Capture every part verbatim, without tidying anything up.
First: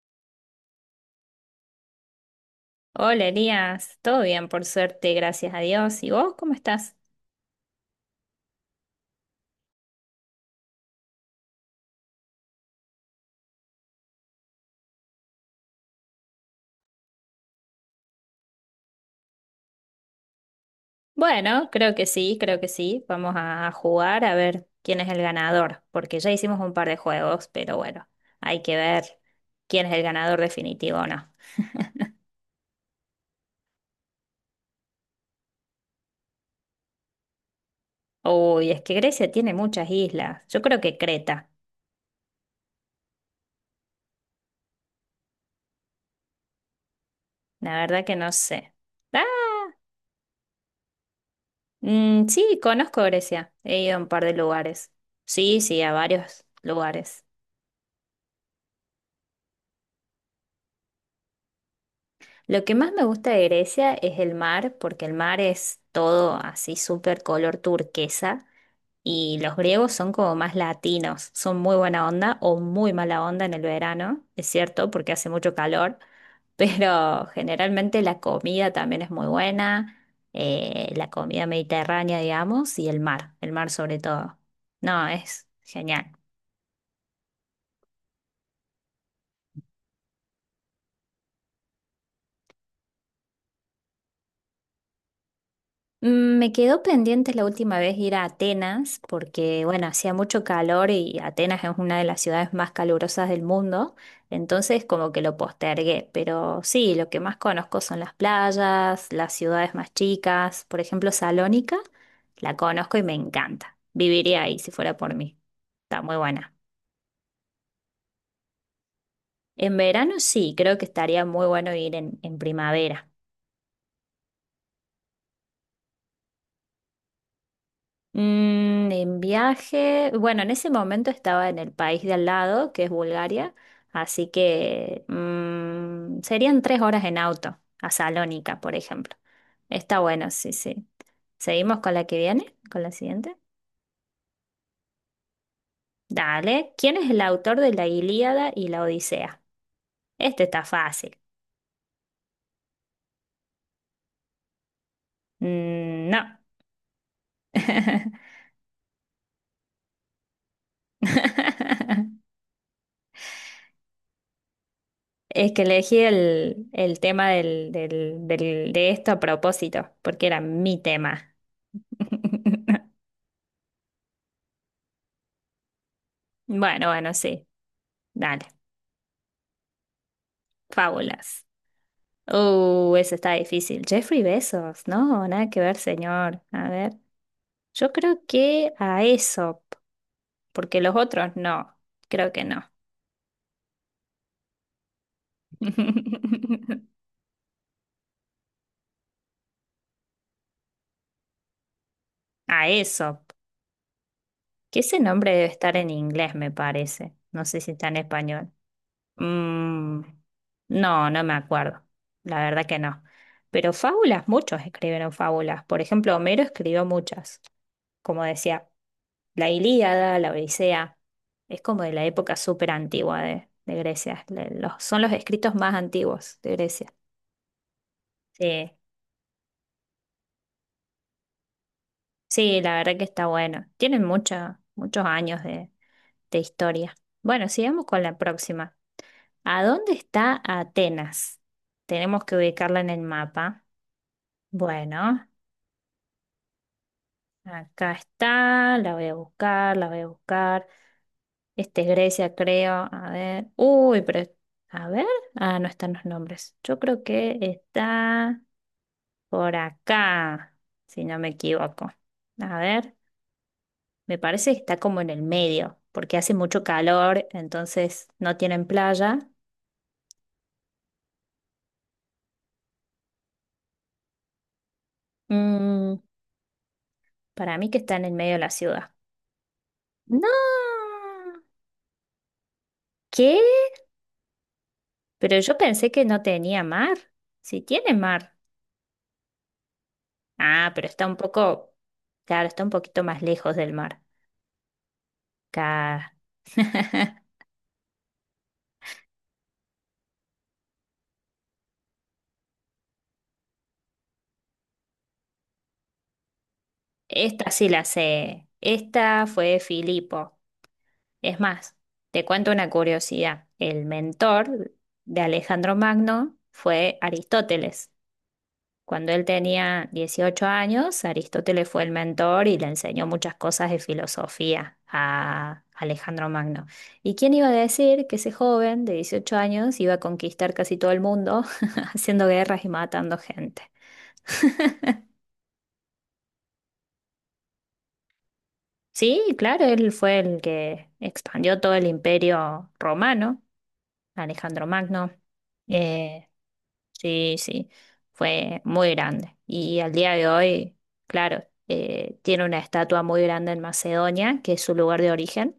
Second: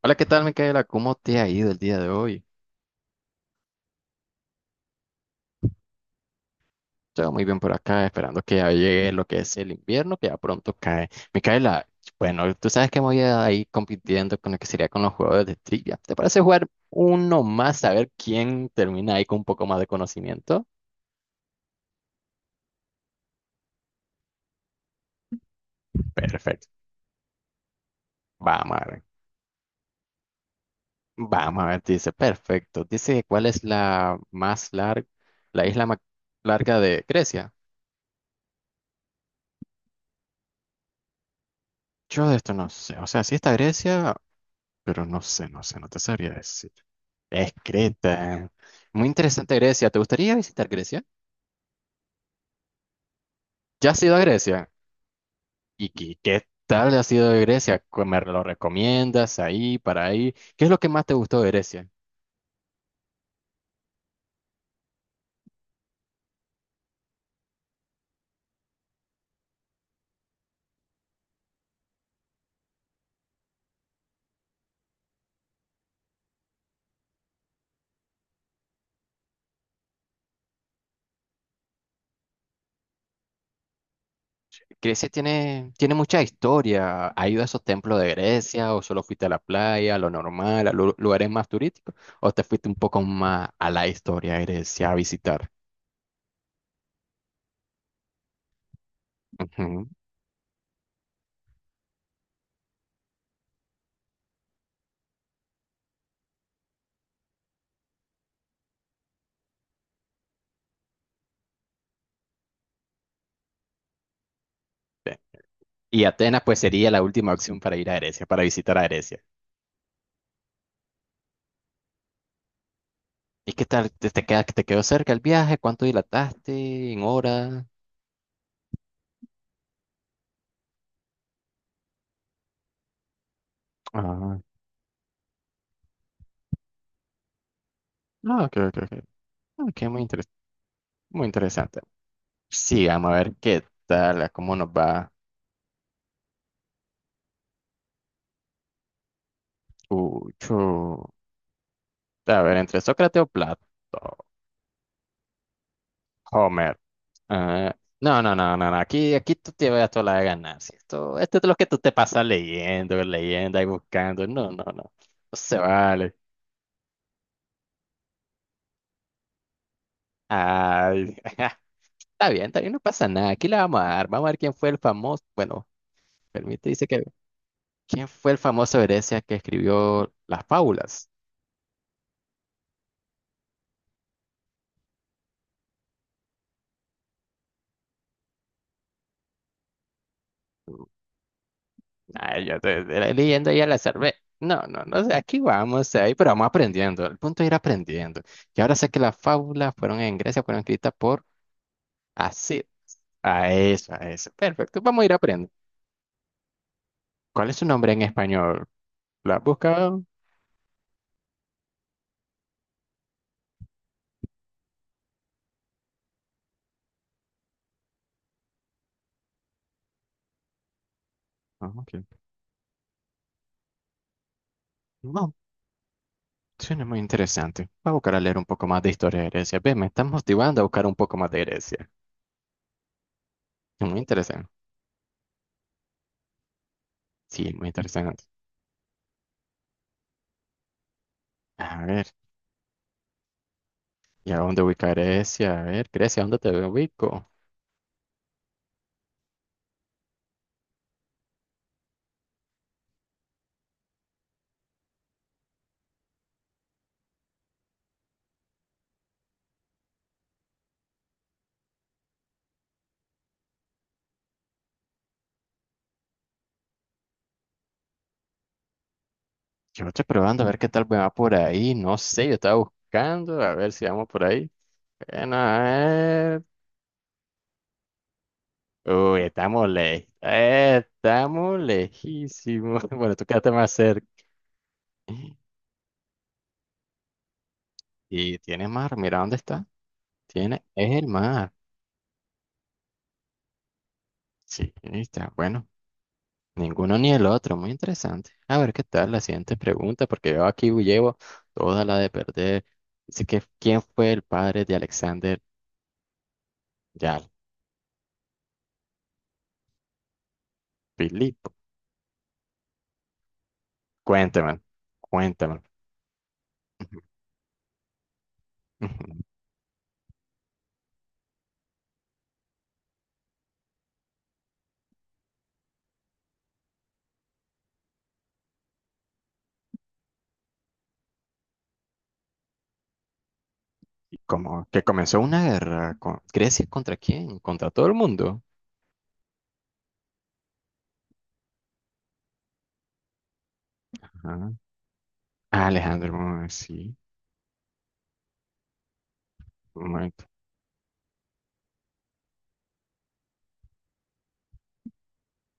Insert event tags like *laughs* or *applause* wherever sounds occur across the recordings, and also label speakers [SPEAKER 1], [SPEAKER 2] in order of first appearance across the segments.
[SPEAKER 1] Hola, ¿qué tal, Micaela? ¿Cómo te ha ido el día de hoy?
[SPEAKER 2] Hola Elías, todo bien por suerte, gracias a Dios. ¿Y vos cómo estás?
[SPEAKER 1] Todo muy bien por acá, esperando que ya llegue lo que es el invierno, que ya pronto cae. Micaela, bueno, tú sabes que me voy a ir compitiendo con lo que sería con los juegos de trivia. ¿Te parece jugar uno más, a ver quién termina ahí con un poco más de conocimiento?
[SPEAKER 2] Bueno, creo que sí, creo que sí. Vamos a jugar a ver quién es el ganador, porque ya hicimos
[SPEAKER 1] Perfecto.
[SPEAKER 2] un par de juegos, pero bueno, hay
[SPEAKER 1] Vamos
[SPEAKER 2] que
[SPEAKER 1] a ver.
[SPEAKER 2] ver quién es el ganador definitivo o no.
[SPEAKER 1] Vamos a ver, dice, perfecto. Dice, ¿cuál es la más larga, la isla más larga de Grecia?
[SPEAKER 2] Uy, es que Grecia tiene muchas islas. Yo creo que Creta.
[SPEAKER 1] Yo de esto no sé. O sea, si está Grecia, pero no sé, no sé, no te sabría decir. Es
[SPEAKER 2] La verdad que no
[SPEAKER 1] Creta.
[SPEAKER 2] sé.
[SPEAKER 1] Muy
[SPEAKER 2] Ah,
[SPEAKER 1] interesante Grecia. ¿Te gustaría visitar Grecia?
[SPEAKER 2] mm, sí, conozco Grecia. He
[SPEAKER 1] ¿Ya
[SPEAKER 2] ido a
[SPEAKER 1] has
[SPEAKER 2] un
[SPEAKER 1] ido a
[SPEAKER 2] par de
[SPEAKER 1] Grecia?
[SPEAKER 2] lugares. Sí, sí,
[SPEAKER 1] ¿Y
[SPEAKER 2] a
[SPEAKER 1] qué, qué
[SPEAKER 2] varios
[SPEAKER 1] tal ha
[SPEAKER 2] lugares.
[SPEAKER 1] sido de Grecia? ¿Cu- ¿Me lo recomiendas ahí, para ahí? ¿Qué es lo que más te gustó de Grecia?
[SPEAKER 2] Lo que más me gusta de Grecia es el mar, porque el mar es todo así súper color turquesa y los griegos son como más latinos, son muy buena onda o muy mala onda en el verano, es cierto, porque hace mucho calor, *laughs* pero generalmente la comida también es muy buena, eh, la comida mediterránea, digamos, y el mar, el mar sobre todo. No,
[SPEAKER 1] Grecia
[SPEAKER 2] es
[SPEAKER 1] tiene, tiene
[SPEAKER 2] genial.
[SPEAKER 1] mucha historia. ¿Has ido a esos templos de Grecia o solo fuiste a la playa, a lo normal, a lu- lugares más turísticos? ¿O te fuiste un poco más a la historia de Grecia a visitar?
[SPEAKER 2] Mm, Me quedó pendiente la última vez ir a Atenas porque, bueno,
[SPEAKER 1] Ujú.
[SPEAKER 2] hacía mucho calor y Atenas es una de las ciudades más calurosas del mundo, entonces como que lo postergué, pero sí, lo que más conozco son las playas, las ciudades más chicas, por ejemplo, Salónica, la conozco y me encanta, viviría ahí si fuera por mí, está
[SPEAKER 1] Y
[SPEAKER 2] muy
[SPEAKER 1] Atenas
[SPEAKER 2] buena.
[SPEAKER 1] pues sería la última opción para ir a Grecia, para visitar a Grecia.
[SPEAKER 2] En verano sí, creo que estaría muy bueno ir en, en primavera.
[SPEAKER 1] ¿Y qué tal? ¿Te, te queda, ¿te quedó cerca el viaje? ¿Cuánto dilataste en horas?
[SPEAKER 2] Mm, en viaje, bueno, en ese momento estaba en el país de al lado, que es Bulgaria, así
[SPEAKER 1] Ah,
[SPEAKER 2] que mm, serían tres horas en auto, a
[SPEAKER 1] no, ok,
[SPEAKER 2] Salónica, por
[SPEAKER 1] ok, ok.
[SPEAKER 2] ejemplo.
[SPEAKER 1] Ok,
[SPEAKER 2] Está
[SPEAKER 1] muy interes-
[SPEAKER 2] bueno, sí, sí.
[SPEAKER 1] muy
[SPEAKER 2] ¿Seguimos
[SPEAKER 1] interesante.
[SPEAKER 2] con la que viene? ¿Con
[SPEAKER 1] Sí,
[SPEAKER 2] la
[SPEAKER 1] vamos a ver
[SPEAKER 2] siguiente?
[SPEAKER 1] qué tal, a cómo nos va.
[SPEAKER 2] Dale. ¿Quién es el autor de la Ilíada y la Odisea?
[SPEAKER 1] Uh,
[SPEAKER 2] Este está
[SPEAKER 1] chu.
[SPEAKER 2] fácil.
[SPEAKER 1] A ver, ¿entre Sócrates o Platón?
[SPEAKER 2] Mm, no.
[SPEAKER 1] Homer. Ah, no, no, no, no, no. Aquí, aquí tú te vas a toda la de ganar. ¿Sí? Esto, esto es lo que tú te pasas
[SPEAKER 2] *laughs*
[SPEAKER 1] leyendo, leyendo y buscando. No, no, no. No
[SPEAKER 2] Es
[SPEAKER 1] se
[SPEAKER 2] que elegí
[SPEAKER 1] vale.
[SPEAKER 2] el, el tema del, del- del- de esto a propósito, porque era mi
[SPEAKER 1] Ay,
[SPEAKER 2] tema.
[SPEAKER 1] *laughs* está bien, está bien, no
[SPEAKER 2] *laughs*
[SPEAKER 1] pasa nada. Aquí la vamos a dar. Vamos a ver quién fue el famoso. Bueno. Permite, dice
[SPEAKER 2] Bueno,
[SPEAKER 1] que
[SPEAKER 2] bueno, sí.
[SPEAKER 1] ¿quién fue el
[SPEAKER 2] Dale.
[SPEAKER 1] famoso Grecia que escribió las fábulas?
[SPEAKER 2] Fábulas. Uh, eso está difícil. Jeffrey Bezos, no, nada que ver, señor. A ver. Yo creo que a Aesop, porque los otros no. Creo
[SPEAKER 1] Ay,
[SPEAKER 2] que
[SPEAKER 1] yo
[SPEAKER 2] no.
[SPEAKER 1] te, te la leyendo ya la salvé. No, no, no sé, aquí vamos, ahí, pero vamos aprendiendo.
[SPEAKER 2] *laughs*
[SPEAKER 1] El punto es ir aprendiendo. Y ahora sé que las fábulas fueron en Grecia, fueron escritas por así.
[SPEAKER 2] A Aesop.
[SPEAKER 1] A eso, a eso.
[SPEAKER 2] Que
[SPEAKER 1] Perfecto,
[SPEAKER 2] ese
[SPEAKER 1] vamos a ir
[SPEAKER 2] nombre debe
[SPEAKER 1] aprendiendo.
[SPEAKER 2] estar en inglés, me parece. No
[SPEAKER 1] ¿Cuál es
[SPEAKER 2] sé
[SPEAKER 1] su
[SPEAKER 2] si está
[SPEAKER 1] nombre
[SPEAKER 2] en
[SPEAKER 1] en
[SPEAKER 2] español.
[SPEAKER 1] español? ¿La has
[SPEAKER 2] Mm,
[SPEAKER 1] buscado?
[SPEAKER 2] no, no me acuerdo. La verdad que no. Pero fábulas, muchos escribieron fábulas. Por ejemplo, Homero escribió muchas. Como decía, la Ilíada, la Odisea, es
[SPEAKER 1] Ah,
[SPEAKER 2] como de
[SPEAKER 1] ok.
[SPEAKER 2] la época súper antigua de, de Grecia. Le- los- son los
[SPEAKER 1] No,
[SPEAKER 2] escritos más antiguos de
[SPEAKER 1] suena
[SPEAKER 2] Grecia.
[SPEAKER 1] muy interesante. Voy a buscar a leer un poco
[SPEAKER 2] Sí,
[SPEAKER 1] más de historia de Grecia. Ve, me están motivando a buscar un poco más de Grecia.
[SPEAKER 2] sí, la verdad que está bueno.
[SPEAKER 1] Muy
[SPEAKER 2] Tienen
[SPEAKER 1] interesante.
[SPEAKER 2] mucha- muchos años de, de historia. Bueno,
[SPEAKER 1] Sí, muy
[SPEAKER 2] sigamos con la
[SPEAKER 1] interesante.
[SPEAKER 2] próxima. ¿A dónde está Atenas?
[SPEAKER 1] A ver.
[SPEAKER 2] Tenemos que ubicarla en el mapa.
[SPEAKER 1] ¿Y a dónde ubica
[SPEAKER 2] Bueno,
[SPEAKER 1] Grecia? A ver, Grecia, ¿a ¿dónde te ubico?
[SPEAKER 2] acá está, la voy a buscar, la voy a buscar. Este es Grecia, creo. A ver. Uy, pero. A ver. Ah, no están los nombres. Yo creo que está por acá, si no me equivoco. A ver, me parece que está como en el medio, porque hace mucho calor, entonces no tienen playa.
[SPEAKER 1] Yo estoy probando a ver qué tal me va por ahí. No sé, yo estaba buscando a ver si vamos por ahí. Bueno, a
[SPEAKER 2] Mm,
[SPEAKER 1] ver.
[SPEAKER 2] para mí que está en el medio de la ciudad.
[SPEAKER 1] Uy, estamos lejos,
[SPEAKER 2] ¡No!
[SPEAKER 1] estamos lejísimos. *laughs* Bueno, tú
[SPEAKER 2] ¿Qué?
[SPEAKER 1] quedaste más cerca.
[SPEAKER 2] Pero yo pensé que no tenía mar. Sí tiene mar.
[SPEAKER 1] Y tiene mar, mira dónde está. Tiene,
[SPEAKER 2] Ah, pero
[SPEAKER 1] es
[SPEAKER 2] está
[SPEAKER 1] el
[SPEAKER 2] un
[SPEAKER 1] mar.
[SPEAKER 2] poco. Claro, está un poquito más lejos del mar.
[SPEAKER 1] Sí, ahí está. Bueno,
[SPEAKER 2] Claro.
[SPEAKER 1] ninguno ni
[SPEAKER 2] *laughs*
[SPEAKER 1] el otro. Muy interesante. A ver qué tal la siguiente pregunta, porque yo aquí llevo toda la de perder. Dice que, ¿quién fue el padre de Alexander? Ya,
[SPEAKER 2] Esta sí la sé. Esta fue Filipo. Es
[SPEAKER 1] Filipo,
[SPEAKER 2] más, te cuento una curiosidad. El
[SPEAKER 1] cuéntame,
[SPEAKER 2] mentor de
[SPEAKER 1] cuéntame.
[SPEAKER 2] Alejandro Magno fue
[SPEAKER 1] Ujú,
[SPEAKER 2] Aristóteles. Cuando
[SPEAKER 1] ujú.
[SPEAKER 2] él tenía dieciocho años, Aristóteles fue el mentor y le enseñó muchas cosas de filosofía a Alejandro Magno. ¿Y quién iba a decir que ese joven de dieciocho años iba a conquistar casi todo el mundo *laughs* haciendo guerras y matando gente?
[SPEAKER 1] Y como que comenzó una guerra con Grecia contra quién, contra todo el mundo.
[SPEAKER 2] Sí, claro, él fue el que expandió todo el imperio romano,
[SPEAKER 1] Ajá.
[SPEAKER 2] Alejandro Magno.
[SPEAKER 1] Ah, Alejandro,
[SPEAKER 2] Eh,
[SPEAKER 1] mm, sí.
[SPEAKER 2] sí, sí, fue muy grande. Y al día de hoy, claro, eh, tiene una estatua muy grande en Macedonia, que es su lugar de origen,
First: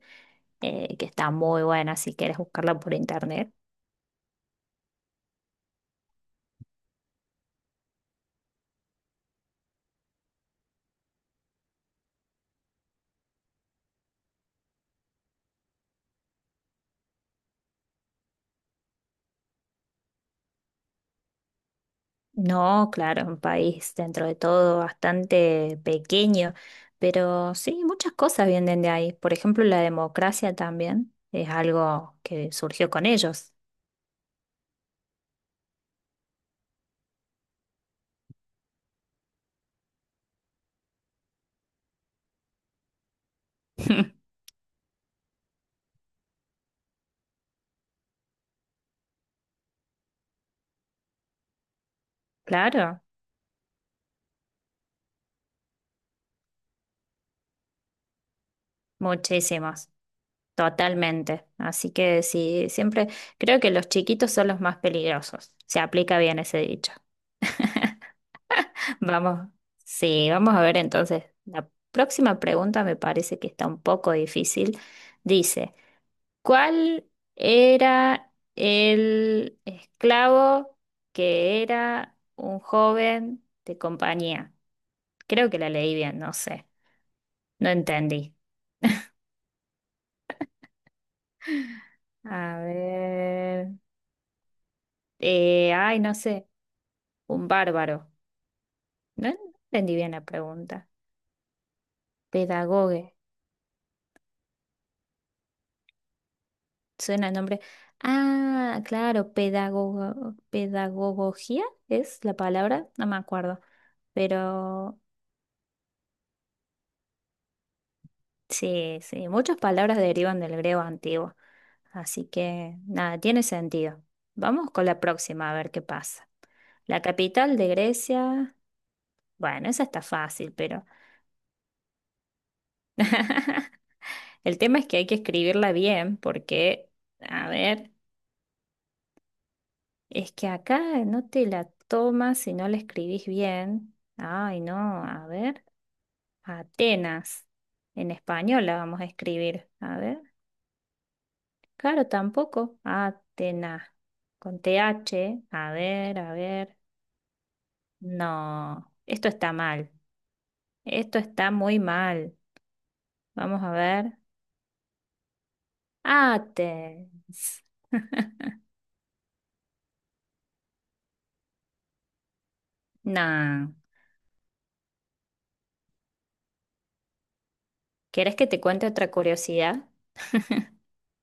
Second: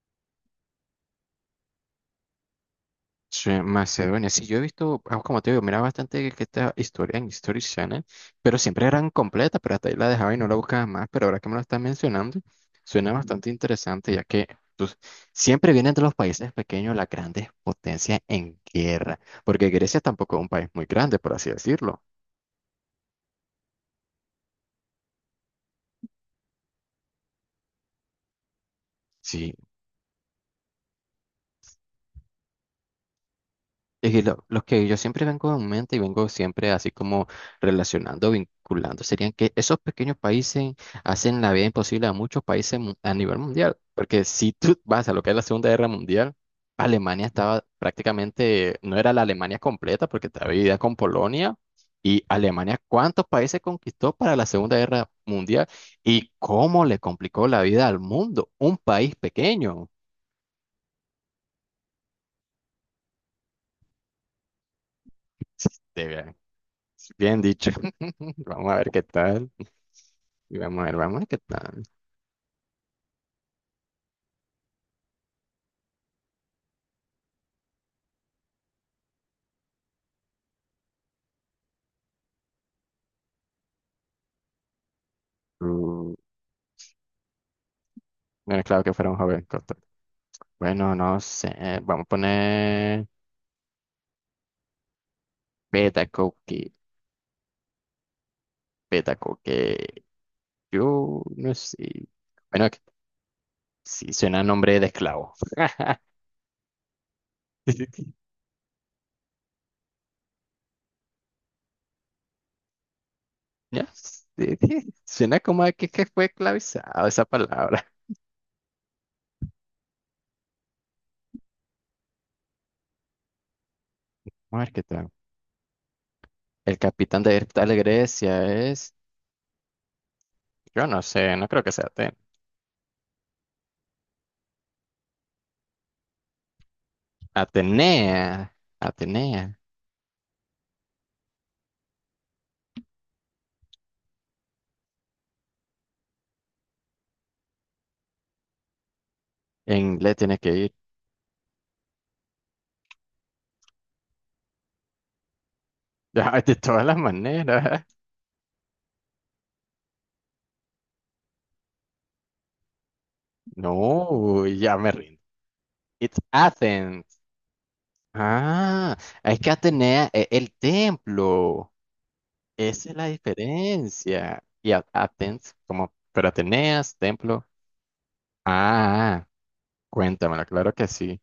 [SPEAKER 2] eh, que está muy buena si quieres buscarla por
[SPEAKER 1] Sí,
[SPEAKER 2] internet.
[SPEAKER 1] Macedonia. Sí, yo he visto, ah, como te digo, miraba bastante que esta historia en History Channel, pero siempre eran completas, pero hasta ahí la dejaba y no la buscaba más. Pero ahora que me lo estás mencionando, suena bastante interesante, ya que pues, siempre vienen de los países pequeños las grandes potencias en guerra, porque Grecia tampoco es un país muy grande, por así decirlo.
[SPEAKER 2] No, claro, un país dentro de todo bastante pequeño, pero sí, muchas cosas vienen de ahí. Por
[SPEAKER 1] Sí,
[SPEAKER 2] ejemplo, la democracia también es algo que surgió con ellos.
[SPEAKER 1] y lo, lo que yo siempre vengo en mente y vengo siempre así como relacionando, vinculando, serían que esos pequeños países hacen la vida imposible a muchos países mu- a nivel mundial. Porque
[SPEAKER 2] *laughs*
[SPEAKER 1] si tú vas a lo que es la Segunda Guerra Mundial, Alemania estaba prácticamente, no era la Alemania completa porque estaba dividida con Polonia. Y Alemania,
[SPEAKER 2] Claro,
[SPEAKER 1] ¿cuántos países conquistó para la Segunda Guerra Mundial? ¿Y cómo le complicó la vida al mundo? Un país pequeño.
[SPEAKER 2] muchísimos, totalmente. Así que sí, siempre creo que los chiquitos son los más peligrosos. Se
[SPEAKER 1] *laughs*
[SPEAKER 2] aplica
[SPEAKER 1] De-
[SPEAKER 2] bien ese dicho.
[SPEAKER 1] Bien dicho. *laughs* Vamos
[SPEAKER 2] *laughs*
[SPEAKER 1] a ver qué
[SPEAKER 2] Vamos,
[SPEAKER 1] tal.
[SPEAKER 2] sí, vamos
[SPEAKER 1] Y
[SPEAKER 2] a ver
[SPEAKER 1] vamos a ver, vamos a
[SPEAKER 2] entonces.
[SPEAKER 1] ver qué
[SPEAKER 2] La
[SPEAKER 1] tal.
[SPEAKER 2] próxima pregunta me parece que está un poco difícil. Dice. ¿Cuál era el esclavo que era un joven de compañía? Creo que la leí
[SPEAKER 1] Mm,
[SPEAKER 2] bien, no sé, no entendí.
[SPEAKER 1] bueno, claro que fuera un joven costo. Bueno, no sé. Vamos a
[SPEAKER 2] A
[SPEAKER 1] poner
[SPEAKER 2] ver, eh, ay,
[SPEAKER 1] beta
[SPEAKER 2] no sé,
[SPEAKER 1] cookie.
[SPEAKER 2] un bárbaro.
[SPEAKER 1] Beta
[SPEAKER 2] No entendí
[SPEAKER 1] cookie.
[SPEAKER 2] bien la pregunta.
[SPEAKER 1] Yo no sé. Bueno, que-
[SPEAKER 2] Pedagogue,
[SPEAKER 1] sí, suena a nombre de esclavo.
[SPEAKER 2] suena el nombre.
[SPEAKER 1] *laughs*
[SPEAKER 2] Ah, claro, pedagogo, pedagogía es la palabra, no me acuerdo,
[SPEAKER 1] Ya, sí, sí
[SPEAKER 2] pero
[SPEAKER 1] suena como a que, que fue esclavizado esa palabra.
[SPEAKER 2] sí, sí, muchas palabras derivan del griego antiguo, así que nada, tiene sentido.
[SPEAKER 1] Vamos a
[SPEAKER 2] Vamos
[SPEAKER 1] ver qué
[SPEAKER 2] con la
[SPEAKER 1] tal.
[SPEAKER 2] próxima a ver qué pasa.
[SPEAKER 1] El
[SPEAKER 2] La
[SPEAKER 1] capitán de
[SPEAKER 2] capital de
[SPEAKER 1] tal Grecia
[SPEAKER 2] Grecia,
[SPEAKER 1] es.
[SPEAKER 2] bueno, esa está fácil,
[SPEAKER 1] Yo
[SPEAKER 2] pero
[SPEAKER 1] no sé, no creo que sea Aten-.
[SPEAKER 2] el tema es que hay que escribirla bien porque, a ver,
[SPEAKER 1] Atenea. Atenea.
[SPEAKER 2] es que acá no te la tomas si no la escribís bien. Ay, no, a ver, Atenas, en español la vamos a escribir.
[SPEAKER 1] En
[SPEAKER 2] A
[SPEAKER 1] inglés
[SPEAKER 2] ver,
[SPEAKER 1] tiene que ir.
[SPEAKER 2] claro, tampoco, Atenas. Con T H, a ver, a
[SPEAKER 1] *laughs* De
[SPEAKER 2] ver.
[SPEAKER 1] todas las maneras.
[SPEAKER 2] No, esto está mal. Esto está muy mal. Vamos a ver.
[SPEAKER 1] No, ya me rindo. It's Athens.
[SPEAKER 2] Athens.
[SPEAKER 1] Ah, es que Atenea es el templo. Esa es la
[SPEAKER 2] No.
[SPEAKER 1] diferencia. Y a- Athens, como, pero Ateneas, templo.
[SPEAKER 2] ¿Querés que te cuente otra
[SPEAKER 1] Ah,
[SPEAKER 2] curiosidad? *laughs*
[SPEAKER 1] cuéntamelo, claro que sí.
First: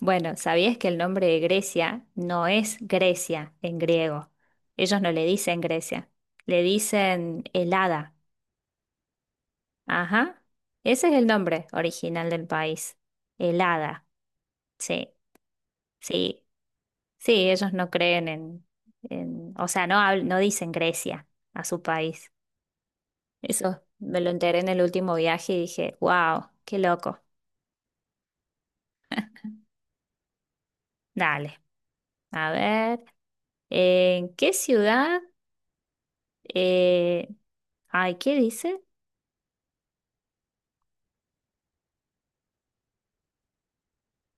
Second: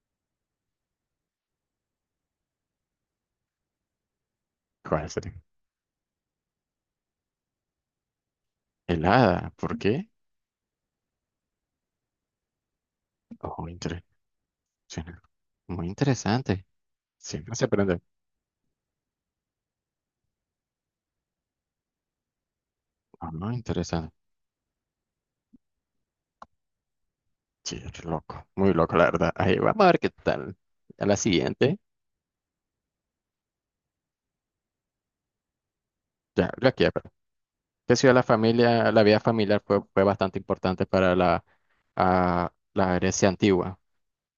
[SPEAKER 2] Bueno, ¿sabías que el nombre de Grecia no es Grecia en griego? Ellos
[SPEAKER 1] ¿Cuál
[SPEAKER 2] no le
[SPEAKER 1] sería?
[SPEAKER 2] dicen Grecia, le dicen Helada.
[SPEAKER 1] El ¿por qué?
[SPEAKER 2] Ajá. Ese es el nombre original del país.
[SPEAKER 1] Oh, inter-
[SPEAKER 2] Helada. Sí,
[SPEAKER 1] suena muy
[SPEAKER 2] sí.
[SPEAKER 1] interesante.
[SPEAKER 2] Sí,
[SPEAKER 1] Siempre se
[SPEAKER 2] ellos no
[SPEAKER 1] aprende.
[SPEAKER 2] creen en, en- o sea, no, habl- no dicen Grecia a su país.
[SPEAKER 1] Ah, no,
[SPEAKER 2] Eso
[SPEAKER 1] interesante.
[SPEAKER 2] me lo enteré en el último viaje y dije, wow, qué loco.
[SPEAKER 1] Sí, es loco, muy loco, la verdad. Ahí vamos a ver qué tal. A la
[SPEAKER 2] Dale,
[SPEAKER 1] siguiente.
[SPEAKER 2] a ver, ¿en qué ciudad?
[SPEAKER 1] Ya, la que
[SPEAKER 2] eh,
[SPEAKER 1] que sí,
[SPEAKER 2] Ay,
[SPEAKER 1] la
[SPEAKER 2] ¿qué dice?
[SPEAKER 1] familia, la vida familiar fue, fue bastante importante para la, ah, la Grecia antigua.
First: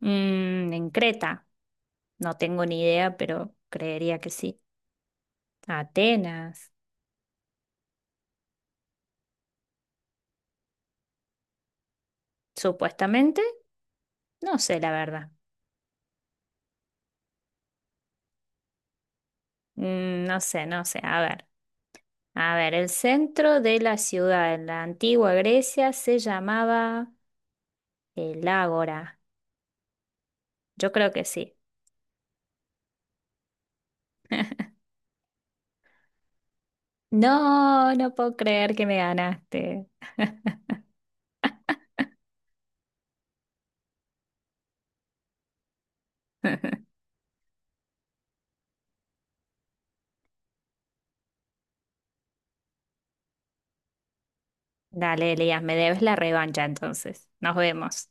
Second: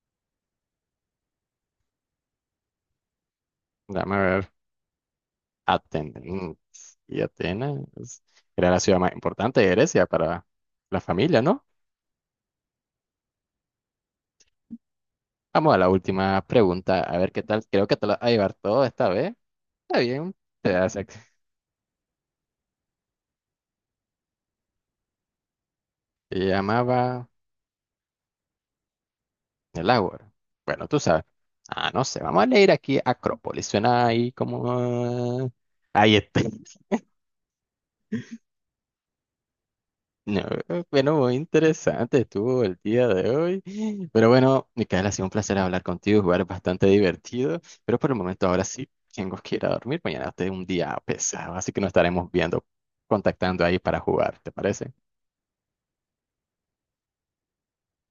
[SPEAKER 2] Mm, en Creta. No tengo ni idea, pero
[SPEAKER 1] Dame
[SPEAKER 2] creería
[SPEAKER 1] a
[SPEAKER 2] que
[SPEAKER 1] ver,
[SPEAKER 2] sí.
[SPEAKER 1] Atenas. Mm,
[SPEAKER 2] Atenas,
[SPEAKER 1] y Atenas era la ciudad más importante de Grecia para la familia, ¿no?
[SPEAKER 2] supuestamente. No sé, la verdad.
[SPEAKER 1] Vamos a la última pregunta, a ver qué tal. Creo que te la vas a llevar todo esta vez. Está
[SPEAKER 2] Mm,
[SPEAKER 1] bien.
[SPEAKER 2] no sé,
[SPEAKER 1] Te
[SPEAKER 2] no sé.
[SPEAKER 1] hace-.
[SPEAKER 2] A ver. A ver, el centro de la ciudad en la antigua Grecia se
[SPEAKER 1] Se
[SPEAKER 2] llamaba
[SPEAKER 1] llamaba
[SPEAKER 2] el Ágora.
[SPEAKER 1] el Ágora. Bueno,
[SPEAKER 2] Yo
[SPEAKER 1] tú
[SPEAKER 2] creo
[SPEAKER 1] sabes.
[SPEAKER 2] que sí.
[SPEAKER 1] Ah, no sé, vamos a leer aquí Acrópolis. Suena ahí como... ah, ahí está.
[SPEAKER 2] No, no puedo creer que me ganaste.
[SPEAKER 1] No, bueno, muy interesante estuvo el día de hoy. Pero bueno, Micaela, ha sido un placer hablar contigo, jugar
[SPEAKER 2] *laughs*
[SPEAKER 1] bastante divertido. Pero por el momento ahora sí tengo que ir a dormir. Mañana es un día pesado, así que nos estaremos viendo, contactando ahí para jugar, ¿te parece?
[SPEAKER 2] Dale, Elías, me debes la revancha entonces. Nos vemos.